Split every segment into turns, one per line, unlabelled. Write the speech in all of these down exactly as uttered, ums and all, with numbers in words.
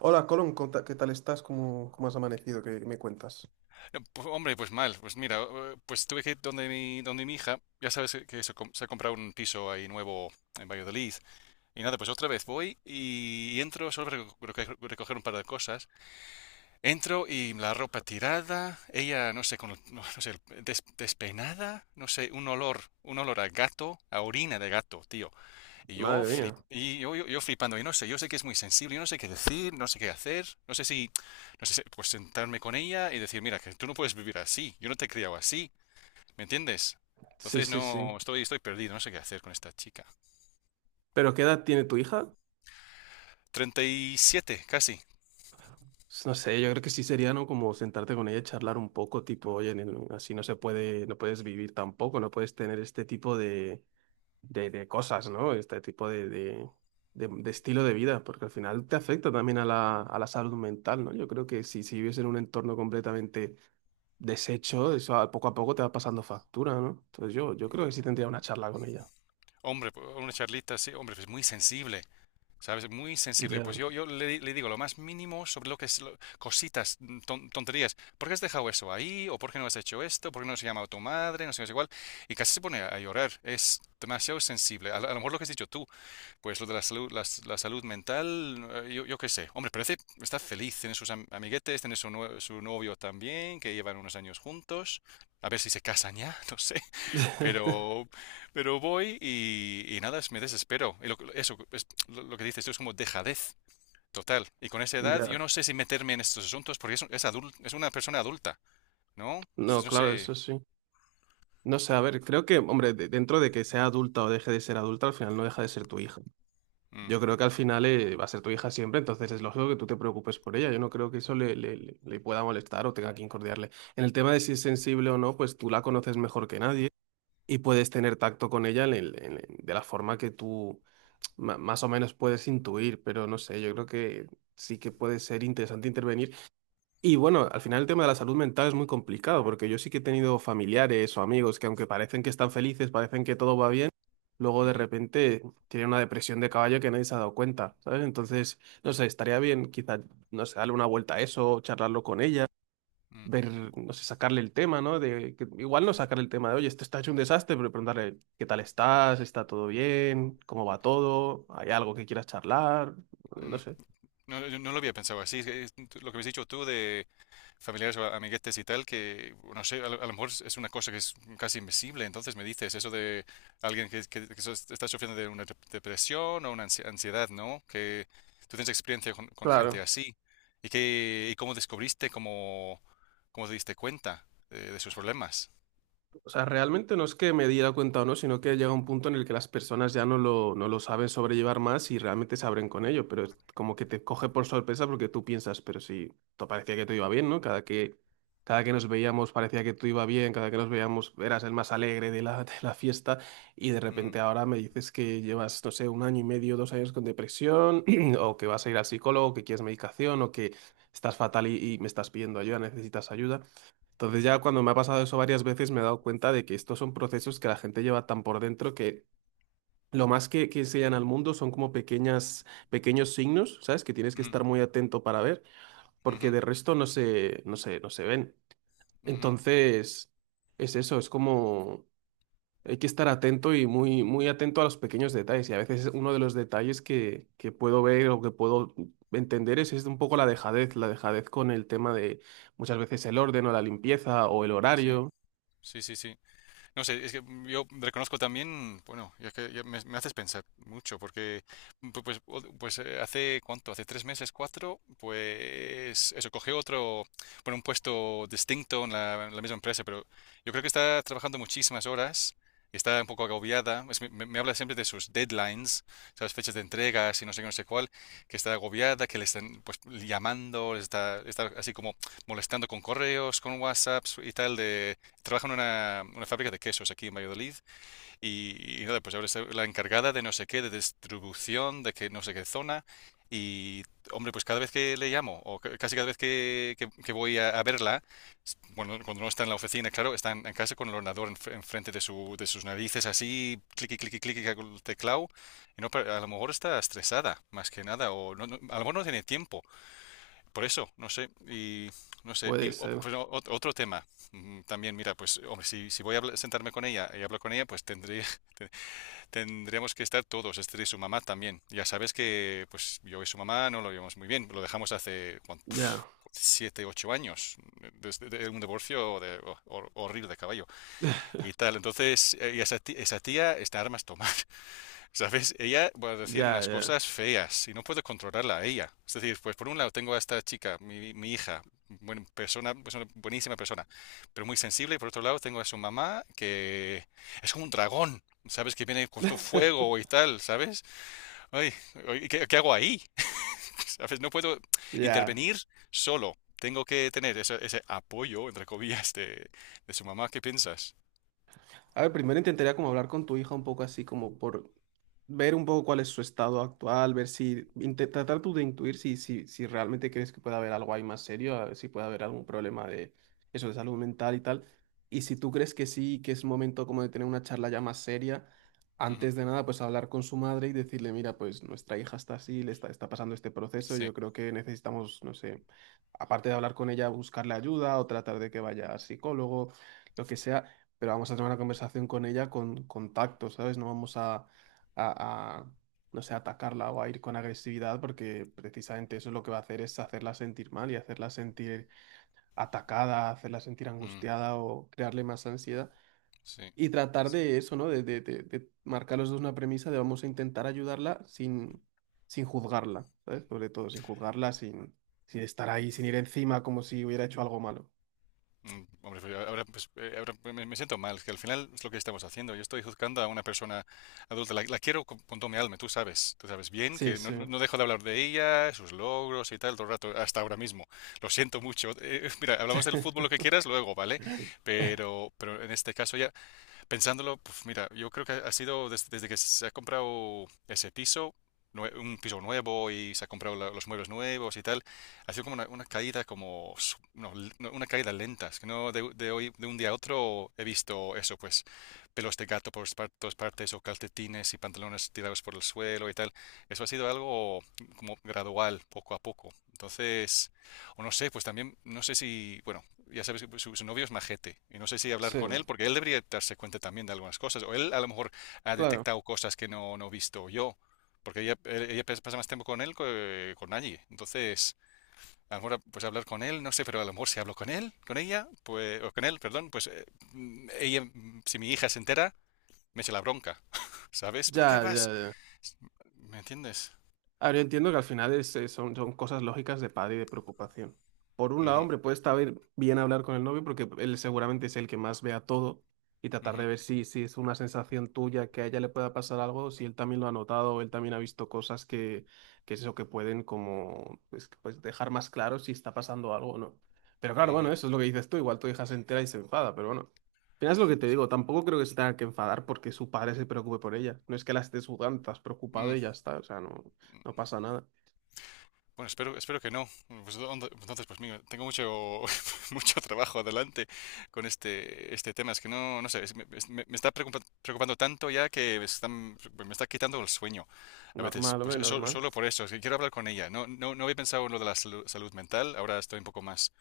Hola, Colón, ¿cómo ta- ¿qué tal estás? ¿Cómo, cómo has amanecido? ¿Qué me cuentas?
No, pues, hombre, pues mal. Pues mira, eh, pues tuve que ir donde mi, donde mi hija, ya sabes que se, com- se ha comprado un piso ahí nuevo en Valladolid. Y nada, pues otra vez voy y entro, solo para reco- reco- recoger un par de cosas. Entro y la ropa tirada, ella, no sé, con, el- no, no sé, des- despeinada, no sé, un olor, un olor a gato, a orina de gato, tío. Y yo,
Madre
flip,
mía.
y yo, yo, yo flipando, y no sé, yo sé que es muy sensible, yo no sé qué decir, no sé qué hacer, no sé si, no sé si- pues sentarme con ella y decir, mira, que tú no puedes vivir así, yo no te he criado así, ¿me entiendes?
Sí,
Entonces
sí, sí.
no, estoy, estoy perdido, no sé qué hacer con esta chica.
¿Pero qué edad tiene tu hija?
Treinta y siete casi.
S- No sé, yo creo que sí sería, ¿no? Como sentarte con ella y charlar un poco, tipo, oye, nen, así no se puede, no puedes vivir tampoco, no puedes tener este tipo de, de, de cosas, ¿no? Este tipo de, de, de- de estilo de vida, porque al final te afecta también a la, a la salud mental, ¿no? Yo creo que si, si vives en un entorno completamente deshecho, eso a- poco a poco te va pasando factura, ¿no? Entonces yo, yo creo que sí tendría una charla con ella.
Hombre, pues, una charlita, sí, hombre, es muy sensible. ¿Sabes? Muy sensible.
Ya,
Pues yo, yo le, le digo lo más mínimo sobre lo que es lo- cositas, mm, ton- tonterías. ¿Por qué has dejado eso ahí? ¿O por qué no has hecho esto? ¿Por qué no has llamado a tu madre? No sé, no sé cuál. Y casi se pone a, a llorar. Es demasiado sensible. A, lo a lo mejor lo que has dicho tú, pues lo de la salud, la, s- la salud mental, eh, yo, yo qué sé. Hombre, parece, está feliz, tiene sus am- amiguetes, tiene su, nue- su novio también, que llevan unos años juntos. A ver si se casan ya, no sé. Pero, pero voy y, y nada, es- me desespero. Y lo, que- eso, es lo, lo que dices tú es como dejadez total. Y con esa edad yo
ya.
no sé si meterme en estos asuntos porque es, un- es, adul- es una persona adulta, ¿no?
No,
Entonces no
claro, eso
sé.
sí. No sé, a ver, creo que, hombre, de- dentro de que sea adulta o deje de ser adulta, al final no deja de ser tu hija.
Mm.
Yo creo que al final eh, va a ser tu hija siempre, entonces es lógico que tú te preocupes por ella. Yo no creo que eso le, le- le- le pueda molestar o tenga que incordiarle. En el tema de si es sensible o no, pues tú la conoces mejor que nadie y puedes tener tacto con ella en el- en el- de la forma que tú ma- más o menos puedes intuir, pero no sé, yo creo que sí que puede ser interesante intervenir. Y bueno, al final el tema de la salud mental es muy complicado, porque yo sí que he tenido familiares o amigos que aunque parecen que están felices, parecen que todo va bien, luego de
Ujú.
repente tienen una depresión de caballo que nadie se ha dado cuenta, ¿sabes? Entonces, no sé, estaría bien quizá, no sé, darle una vuelta a eso, charlarlo con ella,
Mm.
ver, no sé, sacarle el tema, ¿no? De, que, igual no sacarle el tema de, oye, esto está hecho un desastre, pero preguntarle, ¿qué tal estás? ¿Está todo bien? ¿Cómo va todo? ¿Hay algo que quieras charlar? No
Mm.
sé.
No, yo no lo había pensado así. Es que es lo que habéis dicho tú de familiares o amiguetes y tal, que no sé, a lo, a lo mejor es una cosa que es casi invisible. Entonces me dices eso de alguien que, que- que so- está sufriendo de una dep- depresión o una ansi- ansiedad, ¿no? Que tú tienes experiencia con, con gente
Claro.
así. ¿Y, que y cómo descubriste, cómo, cómo te diste cuenta de, de sus problemas?
O sea, realmente no es que me diera cuenta o no, sino que llega un punto en el que las personas ya no lo, no lo saben sobrellevar más y realmente se abren con ello, pero es como que te coge por sorpresa porque tú piensas, pero si te parecía que te iba bien, ¿no? Cada que, cada que nos veíamos parecía que tú iba bien, cada que nos veíamos eras el más alegre de la, de la fiesta y de
Mm.
repente ahora me dices que llevas, no sé, un año y medio, dos años con depresión o que vas a ir al psicólogo, que quieres medicación o que estás fatal y, y me estás pidiendo ayuda, necesitas ayuda. Entonces ya cuando me ha pasado eso varias veces me he dado cuenta de que estos son procesos que la gente lleva tan por dentro que lo más que, que enseñan al mundo son como pequeñas, pequeños signos, ¿sabes? Que tienes que
Mm.
estar muy atento para ver,
Ujú. Ujú.
porque de resto no se, no se, no se ven.
Ujú.
Entonces, es eso, es como hay que estar atento y muy, muy atento a los pequeños detalles. Y a veces uno de los detalles que, que puedo ver o que puedo entender es, es un poco la dejadez, la dejadez con el tema de muchas veces el orden o la limpieza o el
Sí,
horario.
sí, sí, sí. No sé, es que yo reconozco también, bueno, ya que ya me, me haces pensar mucho, porque pu- pues, o- pues eh, hace cuánto, hace tres meses, cuatro, pues eso, cogí otro, bueno, un puesto distinto en la, en la misma empresa, pero yo creo que está trabajando muchísimas horas, y está un poco agobiada. Es- me, me habla siempre de sus deadlines, las fechas de entregas y no sé qué, no sé cuál, que está agobiada, que le están pues llamando, le está, está así como molestando con correos, con WhatsApps y tal, trabaja en una, una fábrica de quesos aquí en Valladolid y, y nada, pues ahora es la encargada de no sé qué, de distribución, de que no sé qué zona. Y, hombre, pues cada vez que le llamo, o ca- casi cada vez que, que- que voy a, a verla, s- bueno, cuando no está en la oficina, claro, está en, en casa con el ordenador enf- enfrente de, su, de sus narices, así, clic, clic, clic, con el teclado, y no, pa- a lo mejor está estresada, más que nada, o no- no- a lo mejor no tiene tiempo por eso, no sé, y no sé, y
Puede
o-
ser.
pues, o- ot- otro tema. Mm, también, mira, pues hombre, si, si voy a habla- sentarme con ella y hablo con ella, pues tendría, te- tendríamos que estar todos, este y su mamá también. Ya sabes que pues yo y su mamá no lo llevamos muy bien, lo dejamos hace cuan-
Ya,
pf, siete, ocho años, desde de un divorcio de, hor- hor- horrible de caballo y tal. Entonces, eh, y esa ti- esa tía está a armas tomar. ¿Sabes? Ella va a decir
ya,
unas
ya.
cosas feas y no puedo controlarla a ella. Es decir, pues por un lado tengo a esta chica, mi, mi hija, buena persona, pues una buenísima persona, pero muy sensible. Y por otro lado tengo a su mamá que es como un dragón, ¿sabes? Que viene con todo fuego y tal, ¿sabes? Ay, ay, ¿qué, qué hago ahí? ¿Sabes? No puedo
Ya.
intervenir solo. Tengo que tener ese, ese apoyo, entre comillas, de, de su mamá. ¿Qué piensas?
A ver, primero intentaría como hablar con tu hija un poco así como por ver un poco cuál es su estado actual, ver si, inte- tratar tú de intuir si, si, si realmente crees que puede haber algo ahí más serio, a ver si puede haber algún problema de eso de salud mental y tal. Y si tú crees que sí, que es momento como de tener una charla ya más seria,
Ujú.
antes de nada, pues hablar con su madre y decirle, mira, pues nuestra hija está así, le está, está pasando este proceso,
Sí.
yo creo que necesitamos, no sé, aparte de hablar con ella, buscarle ayuda o tratar de que vaya al psicólogo lo que sea, pero vamos a tener una conversación con ella con, con tacto, ¿sabes? No vamos a, a- a, no sé, atacarla o a ir con agresividad porque precisamente eso lo que va a hacer es hacerla sentir mal y hacerla sentir atacada, hacerla sentir
Mm.
angustiada o crearle más ansiedad.
Sí.
Y tratar de eso, ¿no? De, de, de, de marcar los dos una premisa de vamos a intentar ayudarla sin, sin juzgarla, ¿sabes? Sobre todo, sin juzgarla, sin, sin estar ahí, sin ir encima como si hubiera hecho algo malo.
Mm. Hombre, pues ahora, pues, eh, ahora me me siento mal, que al final es lo que estamos haciendo. Yo estoy juzgando a una persona adulta, la, la quiero con, con toda mi alma, tú sabes, tú sabes bien
Sí,
que no,
sí.
no- no dejo de hablar de ella, sus logros y tal todo el rato, hasta ahora mismo. Lo siento mucho. Eh, mira, hablamos del fútbol lo que quieras luego, ¿vale? Pero, pero en este caso ya, pensándolo, pues mira, yo creo que ha sido des- desde que se ha comprado ese piso, nue- un piso nuevo y se ha comprado la- los muebles nuevos y tal, ha sido como una, una caída como, su- no, l- no, una caída lenta, es que no de, de hoy, de un día a otro he visto eso, pues pelos de gato por par- todas partes o calcetines y pantalones tirados por el suelo y tal, eso ha sido algo como gradual, poco a poco. Entonces, o no sé, pues también, no sé si, bueno, ya sabes, su, su novio es majete. Y no sé si hablar
Sí,
con él, porque él debería darse cuenta también de algunas cosas. O él a lo mejor ha
claro.
detectado cosas que no, no he visto yo. Porque ella, ella pasa más tiempo con él que con nadie. Entonces, a lo mejor pues hablar con él, no sé, pero a lo mejor si hablo con él, con ella, pues, o con él, perdón, pues eh, ella, si mi hija se entera, me echa la bronca. ¿Sabes? ¿Por qué
Ya, ya,
vas?
ya.
¿Me entiendes?
A ver, yo entiendo que al final es, eh, son, son cosas lógicas de padre y de preocupación. Por un lado,
Ujú.
hombre, puede estar bien bien hablar con el novio porque él seguramente es el que más vea todo y tratar
Ujú.
de ver si, si es una sensación tuya que a ella le pueda pasar algo, si él también lo ha notado, o él también ha visto cosas que, que es eso que pueden como pues, pues dejar más claro si está pasando algo o no. Pero claro, bueno,
Ujú.
eso es lo que dices tú, igual tu hija se entera y se enfada, pero bueno. Al final es lo que te digo, tampoco creo que se tenga que enfadar porque su padre se preocupe por ella. No es que la estés juzgando, estás preocupado
Mm.
y ya está, o sea, no. No pasa nada.
Bueno, espero, espero que no. Pues, ¿dónde- entonces, pues mira, tengo mucho, mucho trabajo adelante con este, este tema. Es que no, no sé, es- me, es- me- me está preocupa- preocupando tanto ya que me están- me está quitando el sueño a veces.
Normal,
Pues
hombre,
eso-
normal.
solo por eso, es que quiero hablar con ella. No, no, no había pensado en lo de la salu- salud mental. Ahora estoy un poco más,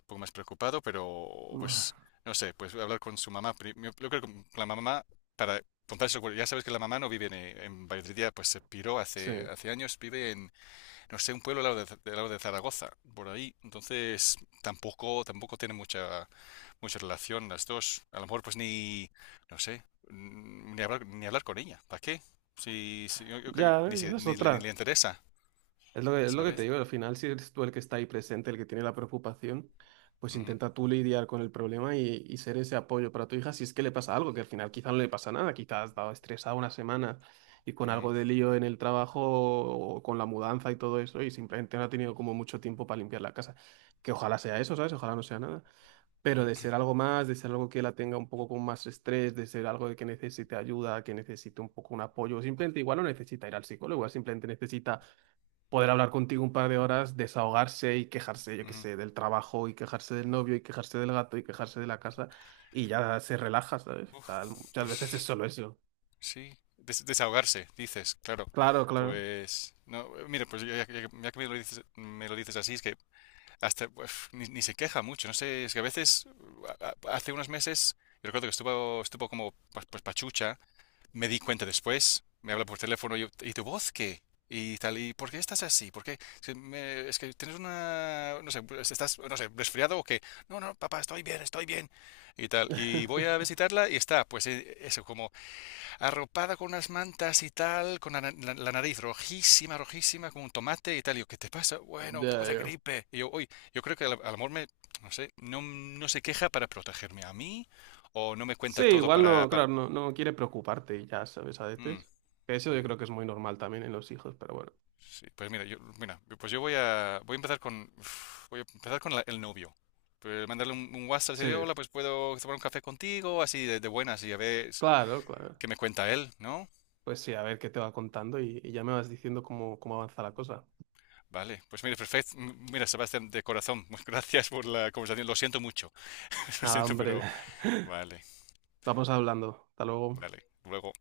un poco más preocupado, pero pues
Ma-
no sé, pues hablar con su mamá. pri- Yo yo creo que con la mamá, para contarse, ya sabes que la mamá no vive en, en Valladolid, ya, pues se piró hace,
Sí.
hace años, vive en no sé, un pueblo al lado de, al lado de Zaragoza, por ahí. Entonces, tampoco, tampoco tiene mucha, mucha relación las dos. A lo mejor, pues ni, no sé, n- ni hablar, ni hablar con ella. ¿Para qué? Si, si- yo, yo creo que
Ya,
ni, se-
esa es
ni, le ni le
otra.
interesa,
Es lo que, es lo que te
¿sabes?
digo, al final, si eres tú el que está ahí presente, el que tiene la preocupación, pues
Ujú.
intenta tú lidiar con el problema y, y ser ese apoyo para tu hija si es que le pasa algo, que al final quizá no le pasa nada, quizá has estado estresada una semana y con
Ujú.
algo de lío en el trabajo o con la mudanza y todo eso y simplemente no ha tenido como mucho tiempo para limpiar la casa. Que ojalá sea eso, ¿sabes? Ojalá no sea nada. Pero de
Ujú.
ser algo más, de ser algo que la tenga un poco con más estrés, de ser algo de que necesite ayuda, que necesite un poco un apoyo, simplemente igual no necesita ir al psicólogo, igual simplemente necesita poder hablar contigo un par de horas, desahogarse y quejarse, yo qué
Ujú.
sé, del trabajo y quejarse del novio y quejarse del gato y quejarse de la casa y ya se relaja, ¿sabes? O
Uf,
sea, muchas veces es
pues
solo eso.
sí, des- desahogarse, dices, claro.
Claro, claro.
Pues, no, eh, mira, pues ya, ya que ya que me lo dices, me lo dices así, es que hasta uf, ni, ni se queja mucho, no sé, es que a veces, a- a- hace unos meses, yo recuerdo que estuvo, estuvo como pa- pues pachucha, me di cuenta después, me habla por teléfono, y yo, ¿y tu voz qué? Y tal, ¿y por qué estás así? ¿Por qué? Es que, me- es que tienes una, no sé, pues, estás, no sé, resfriado o qué. No, no, papá, estoy bien, estoy bien. Y tal, y voy a visitarla y está, pues eh, eso, como arropada con unas mantas y tal, con la, la- la nariz rojísima, rojísima, como un tomate y tal. Y yo, ¿qué te pasa? Bueno, un poco
Ya,
de
ya.
gripe. Y yo, uy, yo creo que al, al amor me, no sé, no, no se queja para protegerme a mí o no me cuenta
Sí,
todo
igual
para,
no,
para.
claro, no, no quiere preocuparte y ya, ¿sabes? A
Mm,
veces. Que eso yo
bueno,
creo que es muy normal también en los hijos, pero bueno.
sí, pues mira, yo, mira, pues yo voy a, voy a empezar con, uf, voy a empezar con la- el novio. Pues mandarle un, un WhatsApp, decirle,
Sí,
hola, pues puedo tomar un café contigo, así de, de buenas y a ver
claro, claro.
qué me cuenta él, ¿no?
Pues sí, a ver qué te va contando y, y ya me vas diciendo cómo, cómo avanza la cosa.
Vale, pues mire, perfecto. M- Mira, Sebastián, de corazón, gracias por la conversación. Lo siento mucho, lo
Nada,
siento,
hombre,
pero vale,
vamos hablando. Hasta luego.
vale. Luego.